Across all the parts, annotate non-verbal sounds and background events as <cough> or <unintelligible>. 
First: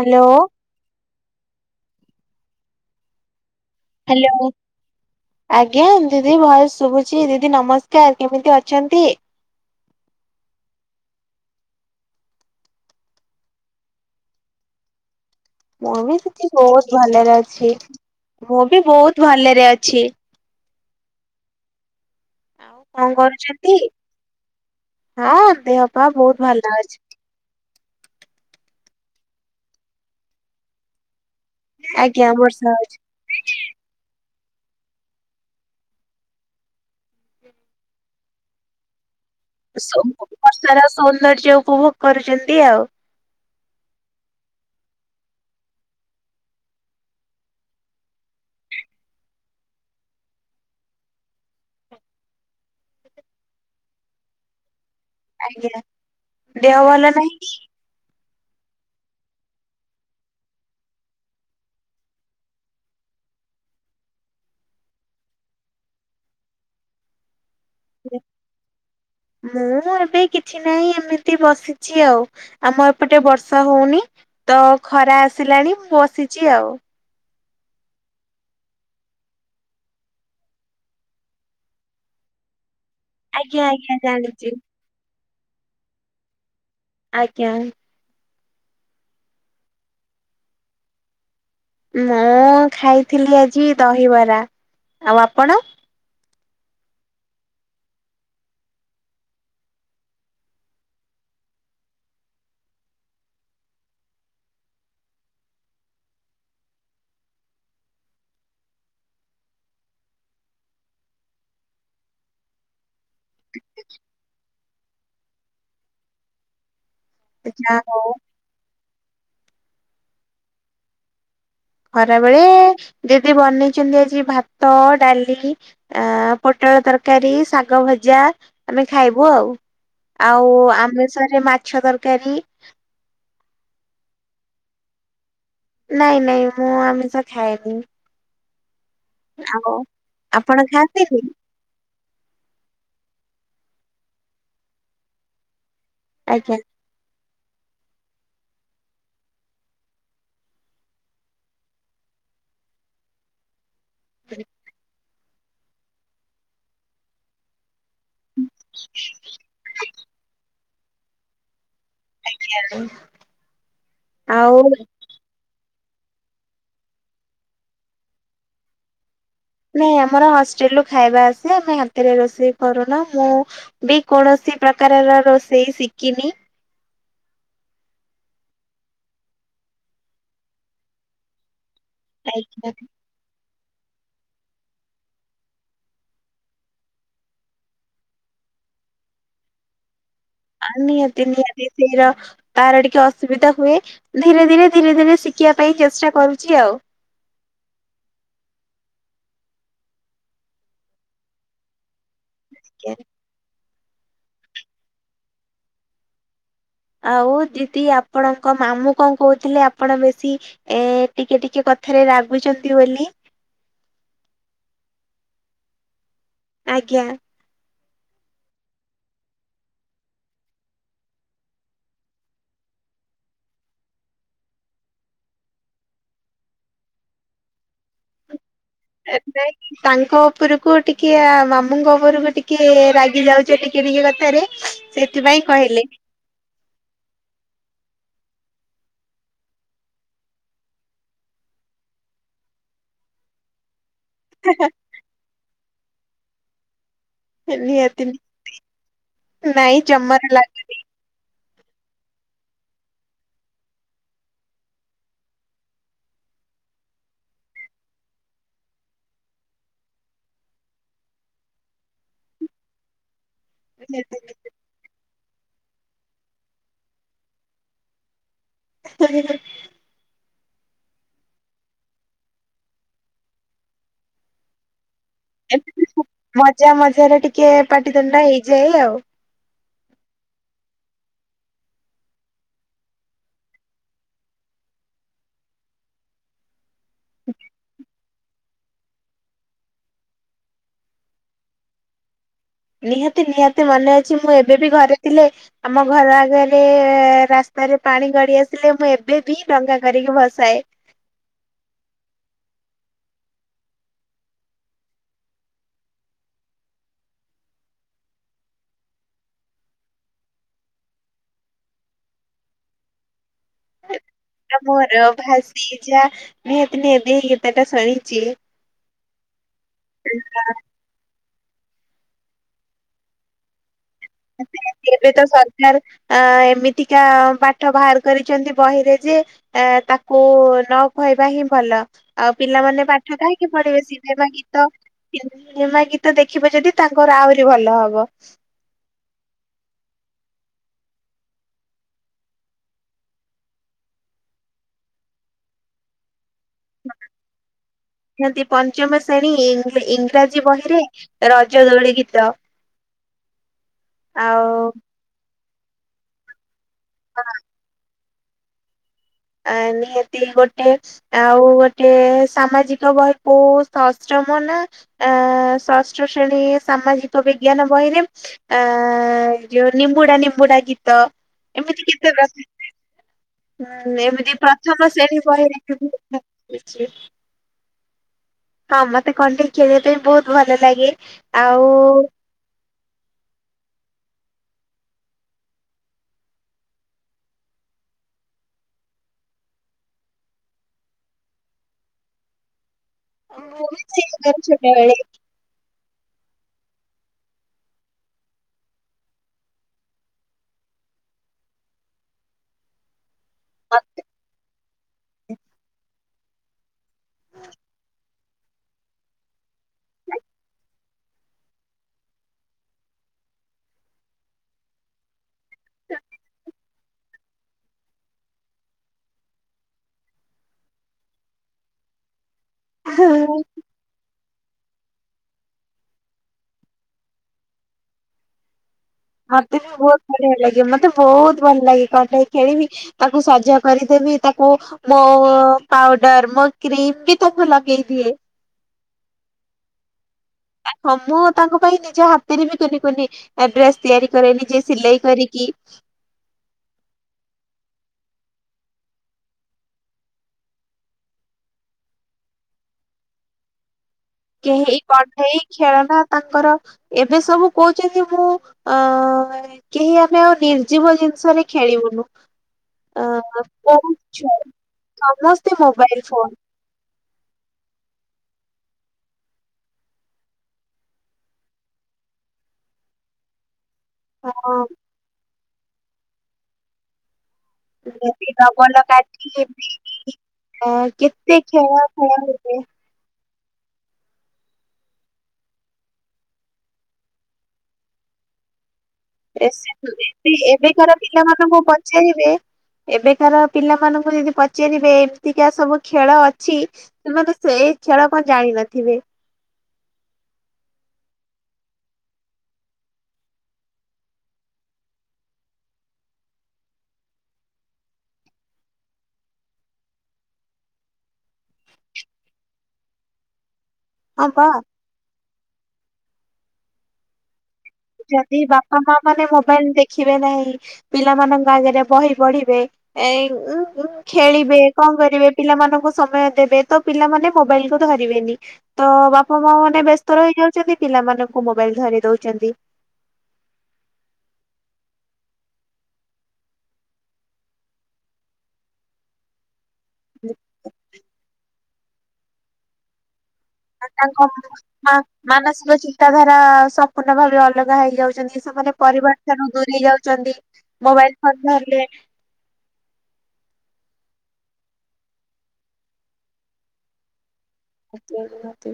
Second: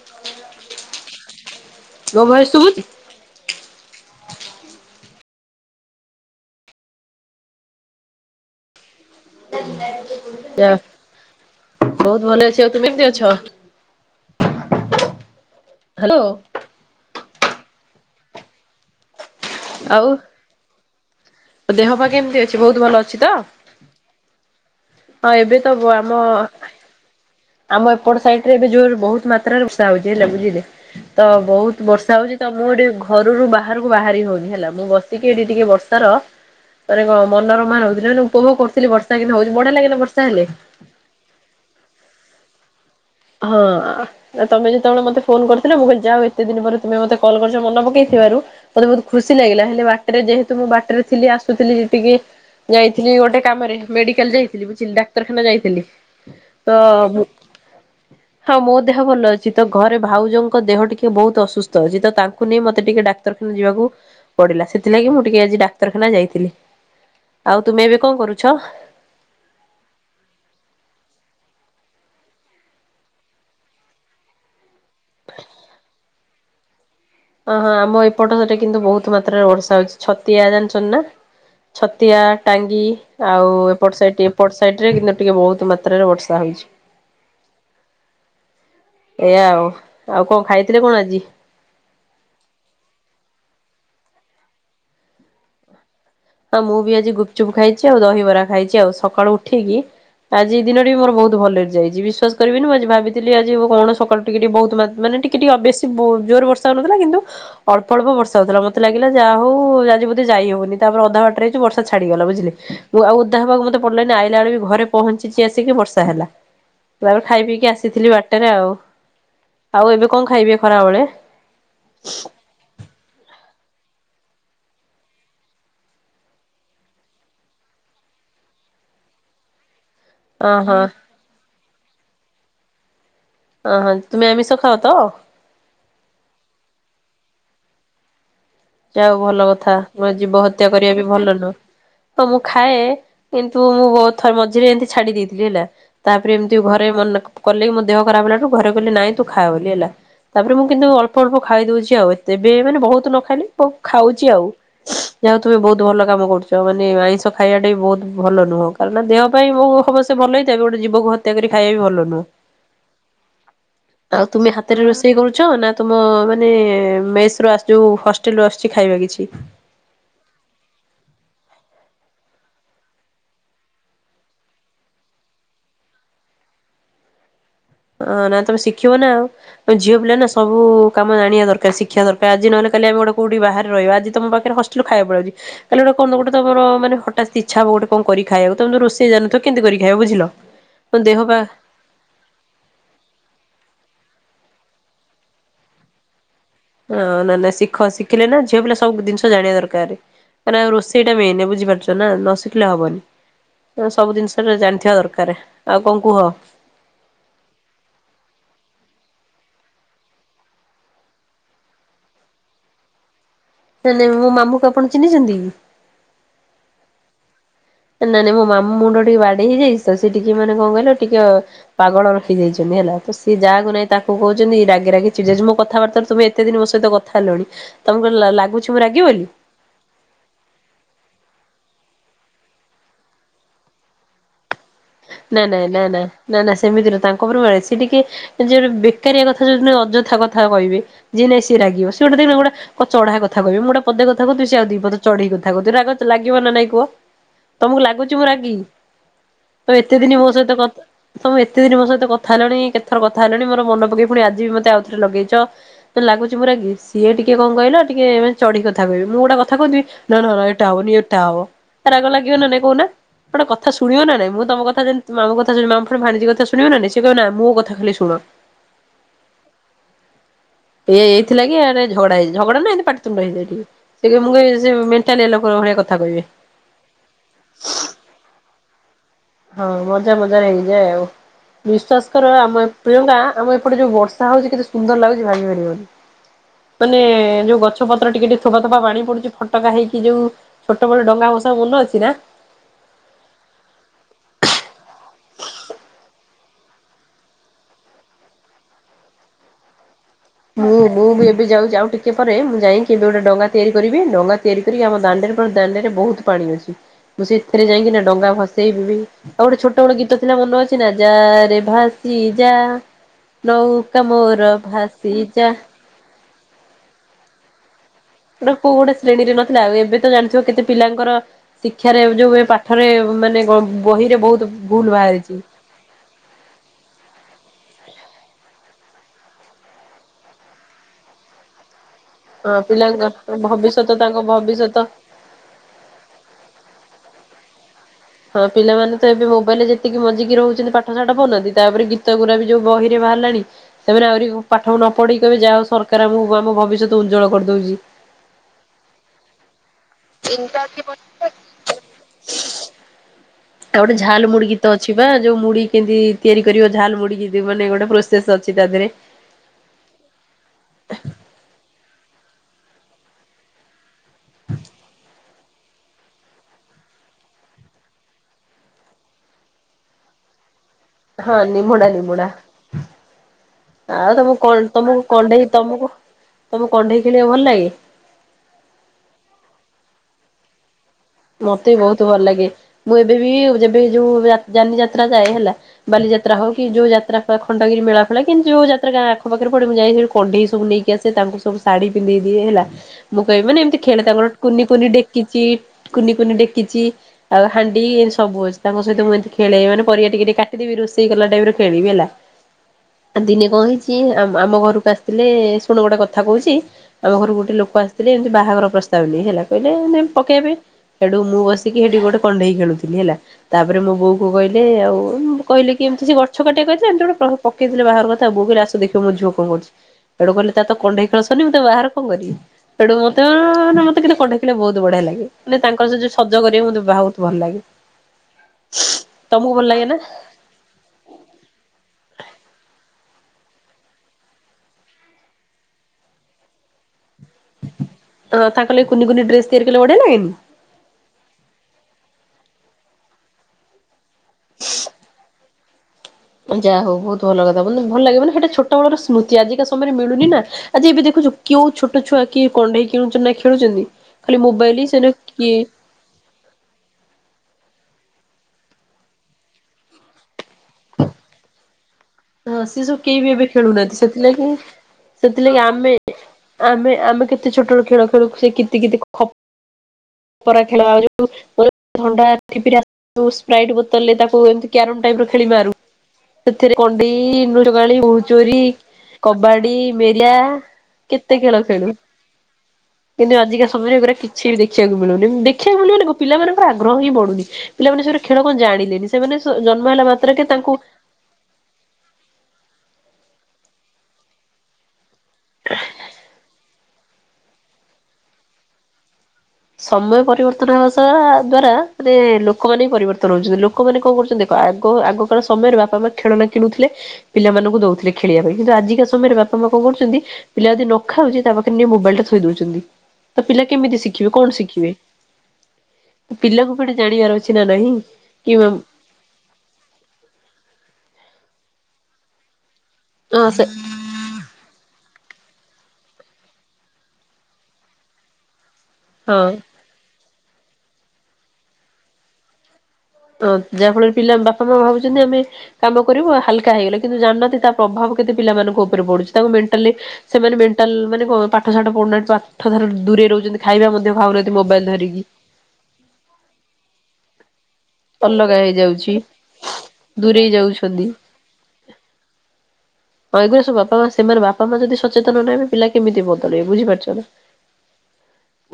Hello. ଗଉଇ ଶୁଭୁଚି। Hello. ଆଜ୍ଞା ଦିଦି ଭଏସ୍‌ ଶୁଭୁଚି ଦିଦି ନମସ୍କାର କେମିତି ଅଛନ୍ତି। ଲେଟ୍ ନାଇଟିରେ ଯିବୁ। ଡା ବହୁତ ଭଲ ଅଛ ଆଉ ତୁମେ କେମତି ଅଛ। ମୁଁ ବି ହ୍ୟାଲୋ ସେଠି ବହୁତ ଭଲରେ ଅଛି ମୁଁ ବି ବହୁତ ଭଲେ ଆଉ ଦେହ ପା କେମିତି ଆଉ ବହୁତ ଭଲ କଣ ଅଛି ତ କରୁଛନ୍ତି? ହଁ ଏବେ ତ ଦେହ ପା ଆମ ବହୁତ ଭଲ ଅଛି ଆମ ଏପଟ ସାଇଡ ରେ ଏବେ ଜୋର ବହୁତ ମାତ୍ରାରେ ବର୍ଷା ହଉଛି ହେଲା ବୁଝିଲେ। ତ ବହୁତ ବର୍ଷା ଆଜ୍ଞା ହଉଛି ତ ମୁଁ ବର୍ଷା ଏଠି ହଉଛି ଘରୁରୁ ବାହାରକୁ ବାହାରି ହଉନି। ହେଲା ମୁଁ ବସିକି ଏଠି ଟିକେ ବର୍ଷାର ମାନେ ମନୋରମା ଦେନ୍‌ ଉପଭୋଗ କରୁଥିଲି ବର୍ଷା। ହଉଛି <unintelligible> ସୋପ୍ ହେଲେ। ବର୍ଷାର ସୌନ୍ଦର୍ଯ୍ୟ ଉପଭୋଗ କରୁଛନ୍ତି ଆଉ ହଁ ଆ ତମେ ଯେତେବେଳେ ମତେ ଫୋନ କରିଥିଲ ମୁଁ କହିଲିଯାହା ହଉ ଏତେ ଦିନ ପରେ ତୁମେ ମତେ କଲ୍ କରିଛ ମନେ ପକେଇଥିବାରୁ। ମୋତେ ବହୁତ ଖୁସି ଲାଗିଲା ହେଲେ ବାଟରେ ଯେହେତୁ ମୁଁ ବାଟରେ ଥିଲି ଆସୁଥିଲି ଯେଟିକି। ଯାଇଥିଲି ଗୋଟେ କାମରେ ମେଡିକାଲ ଯାଇଥିଲି ବୁଝିଲି ଡାକ୍ତରଖାନା ଆଜ୍ଞା ଯାଇଥିଲି ତ ଦେହ ଭଲ ନାହିଁ କି? ହଁ ମୋ ଦେହ ଭଲ ଅଛି ତ ଘରେ ଭାଉଜଙ୍କ ଦେହ ଟିକେ ବହୁତ ଅସୁସ୍ଥ ଅଛି ତ ତାଙ୍କୁ ନେଇ ମୋତେ ଟିକେ ଡାକ ଡାକ୍ତରଖାନା ଯିବାକୁ ପଡିଲା ସେଥିଲାଗି ମୁଁ ଟିକେ ଆଜି ଡାକ୍ତରଖାନା ଯାଇଥିଲି। ଆଉ ତୁମେ ଏବେ କଣ କରୁଛ। ମୁଁ ଏବେ କିଛି ନାହିଁ ଏମିତି ବସିଛି ଆଉ ଆମ ଏପଟେ ବର୍ଷା ହଉନି ତ ଖରା ଆସିଲାଣି ମୁଁ ବସିଛି ଆଉ ଅ ହଁ ଆମ ଏପଟ ସେଠା କିନ୍ତୁ ବହୁତ ମାତ୍ରାରେ ବର୍ଷା ହଉଛି ଛତିଆ ଜାଣିଚ଼ନି ନା। ଛତିଆ ଟାଙ୍ଗି ଆଉ ଆଜ୍ଞା ଆଜ୍ଞା ଏପଟ ସାଇଟ୍ ଜାଣିଛି ଏପଟ ସାଇଡ ରେ କିନ୍ତୁ ଟିକେ ବହୁତ ମାତ୍ରାରେ ବର୍ଷା ହୋଇଛି। ଆଜ୍ଞା ଏ ଏଆା ଆଉ ଆଉ କଣ ଖାଇଥିଲେ କଣ ଆଜି ମୁଁ ଖାଇଥିଲି ଆଜି ଦହିବରା ଆଉ ଆପଣ ହଁ ମୁଁ ବି ଆଜି ଗୁପଚୁପ୍ ଖାଇଛି ଆଉ ଦହିବରା ଖାଇଛି ଆଉ ସକାଳୁ ଉଠିକି ଆଜି ଏଇ ଦିନଟି ବି ମୋର ବହୁତ ଭଲରେ ଯାଇଛି ବିଶ୍ଵାସ କରିବିନି ମୁଁଆଜି ଭାବିଥିଲି ଆଜି ହ କଣ ସକାଳୁ ଟିକେ ଟିକେ ବହୁତ ମାନେ ଟିକେ ଟିକେ ବେଶୀ ଜୋର ବର୍ଷା ହେଉନଥିଲା କିନ୍ତୁ ଅଳ୍ପ ଅଳ୍ପ ବର୍ଷା ହଉଥିଲା ମତେ ଲାଗିଲା ଜାହଉ ଆଜି ବୋଧେ ଯାଇ ହବନି। ତାପରେ ଅଧା ବାଟରେ ହେଇଚୁ ବର୍ଷା ଛାଡିଗଲା ବୁଝିଲେ ଆଉ ଓଧା ହବାକୁ ମତେ ପଡିଲାନି ଆଇଲା ବେଳେ ବି ଘରେ ପହଞ୍ଚିଛି ଆସିକି ବର୍ଷା ହେଲା। ତାପରେ ଖାଇ ପିଇକି ଯାହା ଆସିଥିଲି ହଉ ବାଟରେ ଆଉ ଆଉ ଏବେ କଣ ଖାଇବେ ଖରାବେଳେ? ଖରା ବେଳେ ଦିଦି ବନେଇଛନ୍ତି ଆଜି ଭାତ ଡାଲି ଆ ପୋଟଳ ତରକାରୀ ଶାଗ ଭଜା ଆମେ ଖାଇବୁ ଆଉ। ଆଉ ଅହଁ ଆମିଷରେ ମାଛ ତରକାରୀ ଅ ହଁ ତୁମେ ଆମିଷ ଖାଅ ତ? ନାଇଁ ନାଇଁ ମୁଁ ଆମିଷ ଖାଏନି। ଯା ହଉ ଭଲ କଥା ଆଉ ନୂଆ ଜୀବ ଆପଣ ହତ୍ୟା କରିବା ବି ଖାଆନ୍ତିନି ଭଲ ନୁହଁ। ତ ମୁଁ ଖାଏ କିନ୍ତୁ ମୁଁ ବହୁତ ଥର ମଝିରେ ଏମିତି ଛାଡି ଦେଇଥିଲି ହେଲା ତାପରେ ଆଜ୍ଞା ଏମିତି ଘ ସେ ମନା କଲେବି ମୋ ଦେହ ଖରାପ ହେଲାଠୁ ଘରେ କହିଲେ ନାଇଁ ତୁ ଖାଆ ବୋଲି ହେଲା। ତାପରେ ମୁଁ କିନ୍ତୁ ଅଳ୍ପ ଅଳ୍ପ ଖାଇଦଉଚି ଆଉ ଏତେ ଏବେ ମାନେ ବହୁତ ନ ଖାଇଲେ। ମୁଁ ଖାଉଛି ଆଉ ଯାହା ହଉ ତୁମେ ବହୁତ ଭଲ କାମ କରୁଛ ମାନେ ଆଇଁଷ ଖାଇବାଟା ବି ବହୁତ ଭଲ ନୁହଁ କାରଣ ଦେହ ପାଇଁ ମୁଁ ହବ ସେ ଭଲହେଇଥାଏ ଗୋଟେ ଜୀବକୁ ହତ୍ୟା କରି ଖାଇବା ଭଲ ନୁହେଁ। ଆଉ ତୁମେ ହାତରେ ରୋସେ ରୋଷେଇ କରୁଛ ନା ତୁମ ମାନେ ମେସରୁ ଆସୁ ଯୋଉ ହଷ୍ଟେଲରୁ ଆସୁଛି ଖାଇବା କିଛି। ନାଇଁ ଆମର ହଷ୍ଟେଲରୁ ଖାଇବା ଆସେ ଆମେ ହାତରେ ରୋଷେଇ କରୁନା ମୁଁ ବି କୌଣସି ପ୍ରକାରର ରୋଷେଇ ଶିକିନି। ଅ ନା ତମେ ଶିଖିବ ନା ଆଉ ଝିଅ ପିଲା ନା ସବୁ କାମ ଜାଣିବା ଦରକାର ଶି ଶିଖିବା ଦରକାର ଆଜି ନ ଆଜ୍ଞା। ହେଲେ କାଲି ଆମେ ଗୋଟେ କଉଠି ବାହାରେ ରହିବା ଆଜି ତମ ପାଖରେ ହଷ୍ଟେଲରୁ ଖାଇବା ପଲେଇଆସୁଚି। କାଲି ଗୋଟେ କୋଉଦିନ ଗୋଟେ ତମର ମାନେ ହଠାତ୍ ଇଛା ହବ ଗୋଟେ କଣ ଖାଇବ ତମେ ତ ରୋଷେଇ ଜାଣି ନ ଥିବ କେମତି କରିକି ଖାଇବ ବୁଝିଲ। ଆ ତମ ଦେହ ନିହାତି ପା ନିହାତି ସେଇର ତାର ଟିକେ ଅସୁବିଧା ହୁଏ। ଧୀରେ ଧୀରେ ଧୀରେ ଧୀରେ ଶିଖିବା ପାଇଁ ଚେଷ୍ଟା କରୁଛି ଆଉ। ହଁ ହଁ ନା ନା ଶିଖ ଶିଖିଲେ ନା ଝିଅ ପିଲା ସବୁ ଜିନିଷ ଜାଣିବା ଦରକାର। ମାନେ ରୋଷେଇଟା ମେନ ବୁଝିପାରୁଛ ନା? ନ ଶିଖି ଖିଲେ ହବନି ସବୁ ଜିନିଷଟା ଜାଣିଥିବା ଦରକାର ଆଉ କଣ କୁହ? ଆଉ ଦିଦି ଆପଣଙ୍କ ମାମୁଁ କଣ କହୁଥିଲେ ଆପଣ ବେଶୀ ଏ ଟିକେ ଟିକେ କଥାରେ ରାଗୁଛନ୍ତି ବୋଲି। ନାଇଁ ନାଇଁ ମୋ ମାମୁଁକୁ ଆପଣ ଚିହ୍ନିଛନ୍ତି କି? ଆଜ୍ଞା। ନା ନାଇଁ ମୋ ମାମୁଁ ମୁଣ୍ଡ ଟିକେ ବାଡେଇ ହେଇଯାଇଚି ତ ସେ ଟିକେ ମାନେ କଣ କହିଲ ଟିକେ ପାଗଳ ହେଇଯାଇଚନ୍ତି ହେଲା ତ ସିଏ ଯାହାକୁ ନାଇଁ ତାକୁ କହୁଛନ୍ତି ରାଗି ରାଗି ଚିଡି ଯାଉଛି ମୋ କଥାବାର୍ତ୍ତା ତୁମେ ଏତେ ଦିନ ମୋ ସହିତ ଥା ହେଲଣି ତମକୁ କଣ ଲାଗୁଚି ଏତେଇ <inaudible> ତାଙ୍କ ଉପରକୁ ଟିକେ ମାମୁଁଙ୍କ ଉପରକୁ ଟିକେ ରାଗି ଯାଉଚ ଟିକେ ଟିକେ କଥାରେ। ସେଥିପାଇଁ ନା ନାଇଁ ନା କହିଲେ ନା ନା ନା ସେମିତି ନୁହୁଁ ତାଙ୍କ ଉପରେ ସେ ଟିକେ ଯିଏ ବେକାରିଆ କଥା ଅଯଥା କଥା କହିବେ ଯିଏ ନାହିଁ ସିଏ ରାଗିବ ସେ ଗୋଟେ ଦେଖିବେ ଚଢା କଥା କହିବେ ମୁଁ ଗୋଟେ ପଦେ କଥ କଥା ହଉଥିବି ଆଉ ଦି ପଦେ ଚଢିକି କଥା କହୁଥିବେ ରାଗ ଲାଗିବ ନା ନାଇଁ କୁହ? ତମକୁ ନିହାତି ଲାଗୁଛି ମୁଁ ରାଗି। ତ ନାଇଁ ଏତେ ଦିନ ମୋ ଜମାରୁ ସହିତ କ ତମେ ଏତେ ଦିନି ମୋ ସହିତ କଥା ହେଲଣି କେତଥର କଥା ହେଲଣି ମୋର ମନ ପକେଇ ପୁଣି ଆଜି ବି ମତେ ଆଉ ଥରେ ଲଗେଇଚ ମତେ ଲାଗୁଛି ପୂରା କି ସିଏ ଟିକେ କଣ କହିଲ ଟିକେ ମାନେ ଚଢିକି କଥା କହିବେ ମୁଁ ଗୋଟା କଥା କହୁଥିବି ନ ନ ନ ଏଟା ହବନି ଏଟା ହବ ରାଗ ଲାଗିବ ନା ନାଇଁ କହୁନ ଗୋଟେ କଥା ଶୁଣିବ ନା ଲାଗୁନି। ନାଇଁ ମୁଁ ତମ କଥା ଯଦି ମାମୁଁ କଥା ଶୁଣିବି ମାମୁଁ ପୁଣି ଭାଣିଜୀ କଥା ଶୁଣିବ ନା ନାହିଁ ସେ କହିବ ନା ମୋ କଥା ଖାଲି ଶୁଣ। <inaudible> ଏ ଏଇଥିଲାଗି ଆରେ ଝଗଡାହେଇଯାଏ ଝଗଡା ନା ପାଟିତୁଣ୍ଡ ହେଇଯାଏ ଟିକେ ସେ କହିବେ ମୁଁ କହିବି ସେ ମେ ଣ୍ଟାଲିଆ ଲୋକଙ୍କ ଭଳିଆ କଥା କହିବେ। ଜା ମଧ୍ୟରେ ଟିକେ ପାଟିତୁଣ୍ଡ ହେଇଯାଏ ଆଉ। ହଁ ମଜାରେ ମଜାରେ ହେଇଯାଏ ଆଉ। ବିଶ୍ଵାସ କର ଆମ ପ୍ରିୟଙ୍କା ଆମ ଏପଟେ ଯୋଉ ବର୍ଷା ହଉଛି କେତେ ସୁନ୍ଦର ଲାଗୁଛି ଭାବି ପାରିବନି। ମାନେ ଯୋଉ ଗଛପତ୍ର ଟିକେ ଟିକେ ଥୋପା ଥୋପା ପାଣି ପଡୁଛି ଫଟକା ହେଇକି ଯୋଉ ଛୋଟ ବେଳେ ଯୋଉ ଡ଼ଙ୍ଗା ମନ ଅଛି ନା। ନିହାତି ନିହାତି ମନେ ଅଛି ମୁଁ ଏବେ ବି ଘରେ ଥିଲେ। ଆମ ଘର ଆଗରେ ରାସ୍ତାରେ ପାଣି ଗଡି ଆସିଲେ ମୁଁ ଏବେ ବି ଡ଼ଙ୍ଗା କରିକି ଭସାଏ। ହଁ ମୁଁ ବି ଏବେ ଯାଉ ଆଉ ଟିକେ ପରେ ମୁଁ ଯାଇକି ଏବେ ଗୋଟେ ଡଙ୍ଗା ତିଆରି କରିବି ଡଙ୍ଗା ତିଆରି କରି ଆମ ଦାଣ୍ଡରେ ଦାଣ୍ଡରେ ବହୁତ୍ ପାଣି ଅଛି ମୁଁ ସେଇଥିରେ ଯାଇଁକିନା ଡଙ୍ଗା ଭସେଇବି। ଆଉ ଗୋଟେ ଛୋଟ ବେଳେ ଗୀତ ଥିଲା ମନ ଅଛି ନା ଯା ରେ ଭାସି ଯା। ନୌକା ମୋର ଏଟା ମୋର ଭାସି ଯା ଭାସି ଯା ନିତିିନ ଏବେ ଏଇ ଗୀତ ଟା ସାରିଛି। କୋଉ ଗୋଟେ ଶ୍ରେଣୀରେ ନଥିଲା ଆଉ ଏବେ ତ ଜାଣିଥିବ କେତେ ପିଲାଙ୍କର ଶିକ୍ଷାରେ ଯୋଉ ପାଠରେ ମାନେ ବହିରେ ବହୁତ ଭୁଲ ସେ ଏବେ ତ ବାହାରିଛି। ସ ଏଁ ଏମିତିକା ପାଠ ବାହାର କରିଛନ୍ତି ବହିରେ ଯେ ଏ ତାକୁ ନ କହିବା ହିଁ ଭଲ। ଆଉ ହଁ ପିଲାମାନେ ପିଲାଙ୍କ ପାଠ କାହିଁକି ପଢ଼ିବେ ଭବିଷ୍ୟତ ତାଙ୍କ ସିଧା ବା ଗୀତ। ଭବିଷ୍ୟତ ସିନେମା ଗୀତ ଦେଖିବେ ଯଦି ତାଙ୍କର ଆହୁରି ଭଲ ହବ। ହଁ ପିଲାମାନେ ତ ଏବେ ମୋବାଇଲ ରେ ଯେତିକି ମଞ୍ଜିକି ରହୁଛନ୍ତି ପାଠ ସାାଠ ପଢ଼ୁନାହାନ୍ତି ତାପରେ ଗୀତ ଗୁରା ବି ଯୋଉ ବହିରେ ବାହାରିଲାଣି। ସେମାନେ ଆହୁରି ପାଠକୁ ନ ପଢିକିବେ ଯାହା ହଉ ସରକାର ଆମକୁ ଆମ ଭବିଷ୍ୟତ ଉଜ୍ଜଳ କରିଦଉଛି। ପଞ୍ଚମ ଶ୍ରେଣୀ ଇଂରାଜୀ ବହିରେ ଆଉ ରଜ ଦୋଳି ଗୀତ। ଆଉ ଗୋେ ଝାଲ ମୁୁଡି ଗୀତ ଆଉ ଅଛି ବା ଯୋଉ ମୁଢଡି କେମିତି ତିଆରି କରିବ ଝାଲ ମୁଡି ମାନେ ଗୋଟେ ଶେଷ ଅଛି ତା ଦେହରେ। ଆ ନିହାତି ଗୋଟେ। ଆଉ ଗୋଟେ ସାମାଜିକ କୋଉ ସଶ୍ରମ ନା ଆ ସଷ୍ଟ ଶ୍ରେଣୀ ସାମାଜିକ ବିଜ୍ଞାନ ବହିରେ ଆ ଯୋଉ ନିମ୍ବୁଡା ନିମ୍ବୁଡା ଗୀତ ହଁ ନିମୋଡା ଏମିତି କେତେ ନିମୋଡା। ର ଆଉ ତମ ପ୍ରଥମ ତମକୁ ଶ୍ରେଣୀ କଣ୍ଢେଇ ବହିରେ ବି ତମକୁ ତମକୁ ଅଛି। କଣ୍ଢେଇ ଖେଳିବା ଭଲ ଲାଗେ। ହଁ ମତେ କଣ୍ଢଇ ଖେଳିବା ପାଇଁ ବହୁତ ଭଲ ଲାଗେ। ଆଉ ମତେ ବି ବହୁତ୍ ଭଲ ଲାଗେ ମୁଁ ଏବେ ବି ଯେବେ ଯୋଉ ଯାନି ଯାତ୍ରା ଯାଏ ହେଲା। ବାଲିଯାତ୍ରା ହଉ କି ଯୋଉ ଯାତ୍ରା ଖଣ୍ଡଗିରି ମେଳା ଫଳା କିନ୍ତ ଯୋଉ ଯାତ୍ରାଁ ଆଖ ପାଖ ପଡ ମୁଁ ଯାଇ ସେଠି କଣ୍ଢେଇ ସବୁ ନେଇକି ଟ ଆ ସେ ତାଙ୍କୁ ସବୁ ଶଢୀ ପିନ୍ଧେଇ ଦିଏ ହେଲା ମୁଁ କହିବି ମାନେ ଏମିତି ବି ଖେଳିଲ ସେଇ କରେ ତାଙ୍କର କୁନି କୁି ଡେକିଚି କୁନି କୁନି ଡେକିଛି। ଆଉ ହାଣ୍ ଏ ସବୁ ଅଛି ତାଙ୍କ ସହିତ ମୁଁ ଏମତି ଖେଳେଇି ମାନ ପରିବା ଟିକେ ଟିକୋଟିଦେବି ରୋଷେଇ କଲା ଟାଇପ୍ ର ଖେଳିବି ହେଲା। ଦିନେ କଣ ଛୋଟବେଳେ ହେଇଛି ଆମ ଘରକୁ ଆସିଥିଲେ ଶୁଣ ଗୋଟେ କଥା କହୁଛି ଆମ ଘରକୁ ଗୋଟେ ଲୋକ ଆସିଥିଲେ ଏମିତି ବାହାଘର ପ୍ରସ୍ତାବ ନେଇ ହେଲା କହିଲେ ମାନେ ପକେଇବା ପାଇଁ ସେଠୁ ମୁଁ ବସିକି ସେଠି ଗୋଟେ କଣ୍ଢେଇ ଖେଳୁଥିଲି ହେଲା। ତାପରେ ମୋ ବୋଉ କୁ କହିଲ ଆଉ କହିଲେ କି ଏମତି ସେ ଗଛ କଟେଇ କହିଲ ଏମତି ଗୋଟେ ପକେଇଥିଲେ ବାଘ କଥା ବୁକ ଆସ ଦେଖିବ ମୋ ଝିଅ କଣ କରୁଛି। ହେଠୁ କହଲେ ତାର ତ କଣ୍ଢେଇ ଖେଳସନି ମୁଁତେ ବାହାଘର କଣ କରିବି। ସେଠୁ ମତେ ମତେ କିତେ କଟଖଳିବା ବହୁତ ବଢିଆ ଲାଗେ। ମାନେ ତାଙ୍କର ସେ ଯୋଉ ସଜ କରିବା ମୋତେ ବହୁତ ଭଲ ଲାଗେ। ତମକୁ ମତେ ଭଲ ବି ଲାଗେ ନା ବହୁତ ବଢିଆ ଲାଗେ ମତେ ବହୁତ ଭଲ ଲାଗେ କଣ୍ଢେଇ ଖେଳିବି। ତାକୁ ସଜ କରିଦେବି ତାକୁ ମୋ ପାଉଡର ମୋ କ୍ରିମ ବି ତାକୁ ଲଗେଇ ଦିଏ। ଅଁ ତା କଲେ କୁିୁନ କୁନି ଡ୍ରେସ୍ ତିଆରି କଲେ ବଢ଼ିଆ ଲାଗେନି ଆ ମୁଁ ତାଙ୍କ ପାଇଁ ନିଜ ହାତରେ ବି କୁନି କୁନି ଡ୍ରେସ୍ ତିଆରି କରେନି ଯେ ସିଲେଇ କରିକି ଯାହା ହଉ ବହୁତ୍ ଭଲ କଥା ମାନେ ଭଲ ଲାଗେ ମାନେଏଇଟା ଛୋଟ ବେଳର ସ୍ମୃତି ଆଜିକା ସମୟରେ ମିଳୁନି ନା ଆଜି ଏବେ ଦେଖୁଛୁ କେଉ ଛୋଟ ଛୁଆ କିଏ କଢେଇ କିଣୁଛନ୍ତି ନା ଖେଳୁଛନ୍ତି ଖାଲି କେହି ମୋବାଇଲ ସେନା କଣ୍ଢେଇ କିଏ। ଖେଳନା ତାଙ୍କର ଏବେ ସବୁ କହୁଛନ୍ତି ମୁଁ ଅ। କେହି ଆମେ ଆଉ ନିର୍ଜୀବ ଜିନିଷ ରେ ଖେଳିବୁନୁ। ହଁ ସିଏ ସବୁ ଅ କେହି ବି ଏବେ କୋଉ ଖେଳୁନାହାନ୍ତି ସେଥିଲାଗି ସମସ୍ତେ ସେଥିଲାଗି ଆମେ। ମୋବାଇଲ ଫୋନ ଆମେ ଆମେ କେତେ ଛୋଟ ବେଳ ଖେଳ ଖେଳୁ ସେଇ କିତି କିତି ଖ ପରା ଖେଳ ଆଉ ଯୋଉ ଥଣ୍ଡା ଠିପିରା। ସ୍ପାରଇଟ୍ ବୋତଲରେ ତାକୁ ହଁ ଏମତି କ୍ୟାରମ ଟାଇପ ଖେଳି ମାରୁ ‌ ସେଥିରେ କଣ୍ଡି ଲୁଚ କାଳି ବହୁଚୋରିୀ ଡବଲ କାଠି କବାଡି ମେରିଆ ଅ କେତେ ଖେଳ ଖେଳୁ। ଖେଳ ହୁଏ। କିନ୍ତୁ ଆଜିକା ସମୟରେ ଏଗୁରା କିଛି ବି ଦେଖିବାକୁ ମିଳୁନି ଦେଖିବାକୁ ମିଳିବନି କଁ ପିଲା ମାନଙ୍କର ଆଗ୍ରହ ହିଁ ବଢୁନି। ପିଲାମାନେ ସେଗୁରା ଖେଳ କଣ ଜାଣିଲେନି ସେମାନେ ଏ ସେ ଜନ୍ମ ହେଲା ଏବେ ମାତ୍ରକେ ତାଙ୍କୁ। ଏବେକାର ପିଲାମାନଙ୍କୁ ପଚାରିବେ ଏବେକାର ପିଲାମାନଙ୍କୁ ଯଦି ପଚାରିବେ। ଯେତିକା ସବୁ ଖେଳ ଅଛି ସେମାନେ ସେଇ ଖେଳ କଣ ଜାଣିିନଥିବେ। ସମୟ ପରିବର୍ତ୍ତନ ହେବା ସହ ଦ୍ଵାରା ମାନେ ଲୋକମାନେ ବି ପରିବର୍ତ୍ତନ ହଉଛନ୍ତି। ଲୋକମାନେ କଣ କରୁଛନ୍ତି ଦେଖ ଆଗ ଆଗକାଳ ସମୟରେ ବାପା ମା ଖେଳନା କିଣୁଥିଲେ‌। ପିଲା ମାନଙ୍କୁ ଦଉଥିଲେ ଖେଳିବା ପାଇଁ କିନ୍ତୁ ଆଜିକା ସମୟରେ ବାପା ମା କଣ କରୁଛନ୍ତି। ପିଲା ଯଦି ନ ଖାଉଛି ତା ପାଖରେ ନେଇ ମୋବାଇଲ ଟା ଥୋଇ ଦଉଛନ୍ତି ତ ପିଲା କେମିତି ସି ହଁ ଶିଖିବେ ବା କଣ ଶିଖିବେ ତ ପିଲାଙ୍କୁ ପୁଣି ଜାଣିବାର ଅଛି ନା ନହିଁ। ଯଦି ବାପା ମା ମାନେ ମୋବାଇଲ ଦେଖିବେ ନାହିଁ ପିଲାମାନଙ୍କ ଆଗରେ ବହି ପଢିବେ। ଏଇ ଉଁ ସେ ଉଁ ଖେଳିବେ କଣ କରିବେ ପିଲାମାନଙ୍କୁ ସମୟ ଦେବେ ତ ପିଲାମାନେ ମୋବାଇଲ କୁ ଧରିବେନି। ତ ବାପା ହଁ। ମା ମାନେ ବ୍ୟସ୍ତ ରହି ଯାଉଛନ୍ତି ପିଲାମାନଙ୍କୁ ମୋବାଇଲ ଧରେଇ ଦଉଛନ୍ତି। ତ ଯା ଫଳରେ ପିଲା ବାପା ମା ଭାବୁଛନ୍ତି ଆମେ। କାମ କରିବୁ ହାଲକା ହେଇଗଲେ କିନ୍ତୁ ଜାଣୁନାହାନ୍ତି ତା ପ୍ରଭାବ କେତେ ପିଲାମାନଙ୍କ ଉପରେ ପଡୁଛି। ତାକୁ ମେଣ୍ଟାଲି ସେମାନେ ମେଣ୍ଟାଲ ମାନେ କଁ ପାଠ ସାଠ ପଢୁନାହାନ୍ତି ପାଠ ଠାରୁ ଦୂରେଇ ରହୁଛନ୍ତି। ଖାଇବା ମଧ୍ୟ ତାଙ୍କ ଖାଉନାହାନ୍ତି ମ ମୋବାଇଲ ମା ଧରିକି। ମାନସିକ ଚିନ୍ତାଧାରା ସମ୍ପୂର୍ଣ୍ଣ ଭାବେ ଅଲଗା ହେଇଯାଉଛି। ଅଲଗା ସେମାନେ ହେଇଯାଉଛି ପରିବାର ଠାରୁ ଦୂରେଇ ଯାଉଛନ୍ତି ଦୂରେଇ ଯାଉଛନ୍ତି। ମୋବାଇଲ ଫୋନ ଧରିଲେ। <inaudible> ତ ଏ ଗୁରା ସବୁ ବାପା ମା ସେମାନେ ବାପା ମା ଯଦି ସଚେତନ ନହେବେ ପିଲା କେମିତି ବଦଳିବେ ବୁଝିପାରୁଛ ନା।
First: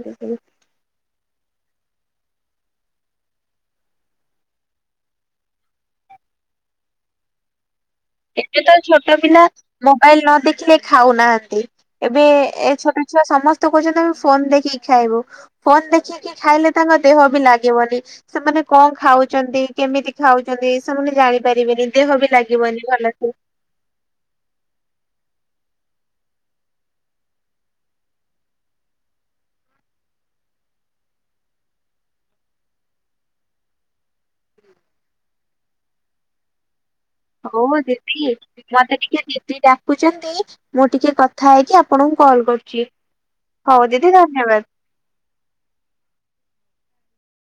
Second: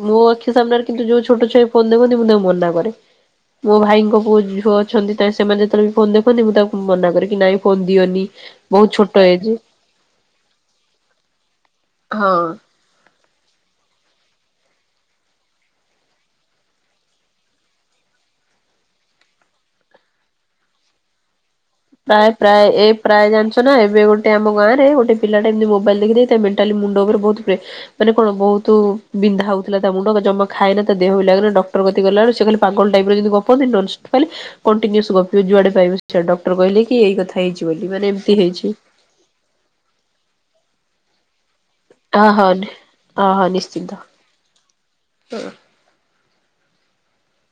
ମୋ ଆଖି ସାମ୍ନନା ରେ। କିନ୍ତୁ ଯୋଉ ଛୋଟ ଛୁଆ ବି ଫୋନ ଦେଖନ୍ତି ମୁଁ ତାଙ୍କୁ ମନା କରେ ମୋ ଭାଇ ଙ୍କ ପୁଅ ଝୁଅ ଅଛନ୍ତି ତାଏଁ ସେମାନେ ଯେତେ ବେଳେ ବି ଫୋନ ଦେଖନ୍ତି ମୁଁ ତାକୁ ମନା କରେ କି ନାଇଁ ଫୋନ ଦିଅନି। ଏବେ ତ ବହୁତ ଛୋଟ ପିଲା ଏଜ ମୋବାଇଲ ନ ଦେଖିଲେ ଖାଉ ନାହାନ୍ତି ଏବେ ହଁ। ଏ ଛୋଟ। ଛୁଆ ସମସ୍ତେ କହୁଛନ୍ତି ଆମେ ଫୋନ ଦେଖିକି ଖାଇବୁ ଫୋନ ଦେଖିକି। ଖାଇଲେ ତାଙ୍କ ଦେହ ବି ଲାଗିବନି। ସେମାନେ କଁ ଖାଉଛନ୍ତି କେମିତି ଖାଉଛନ୍ତି ସେମାନେ ଜାଣିପାରିବେନି ଦେହ ପ୍ରାୟ ବି ପ୍ରାୟ ଲାଗିବନି। ଏ ପ୍ରାୟ ଭଲସେ ଜାଣିଛ ନା ଏବେ ଗୋଟେ ଆମ ଗାଁରେ ଗୋଟେ ପିଲା ଟେ ଏମତି ମୋବାଇଲ ଦେଖି ଦେଖି ତା ମେଣ୍ଟାଲି ମୁଣ୍ଡ ଉପରେ ବହୁତ ପ୍ରେ ମାନେ କଣ ବହୁତ ବିନ୍ଧା ହଉଥିଲା ତା ମୁଣ୍ଡ ଜମା ଖାଏନ ତା ଦେହ ବି ଲାଗେନା ଡକ୍ଟର କତିକି ଗଲା ବେଳକୁ ସେ ଖାଲି। ପାଗଳ ଟାଇପ ର ଯେମିତି ଗପନ୍ତିନି ନନ୍ ସ ଖାଲି କଣ୍ଟିନିଓସ୍ ଗପିବ ଗପିବ ଯୁଆଡେ ପାଇବ ସିଆଡେ ଡକ୍ଟର କହିଲେ କି ଏଇ କଥା। ହଉ ହେଇଛି ମ ବୋଲି ମାନେ ଦିଦି ଏମିତି ହେଇଛି। ମତେ ଟିକେ ଦିଦି ଡାକୁଛନ୍ତି ମୁଁ ଟିକେ କଥା ହେଇକି ଆ ଆପଣଙ୍କୁ ହଁ କଲ୍ ହଁ କରୁଛି ହଉ ଦିଦି ଧନ୍ୟବାଦ। ହୁଁ।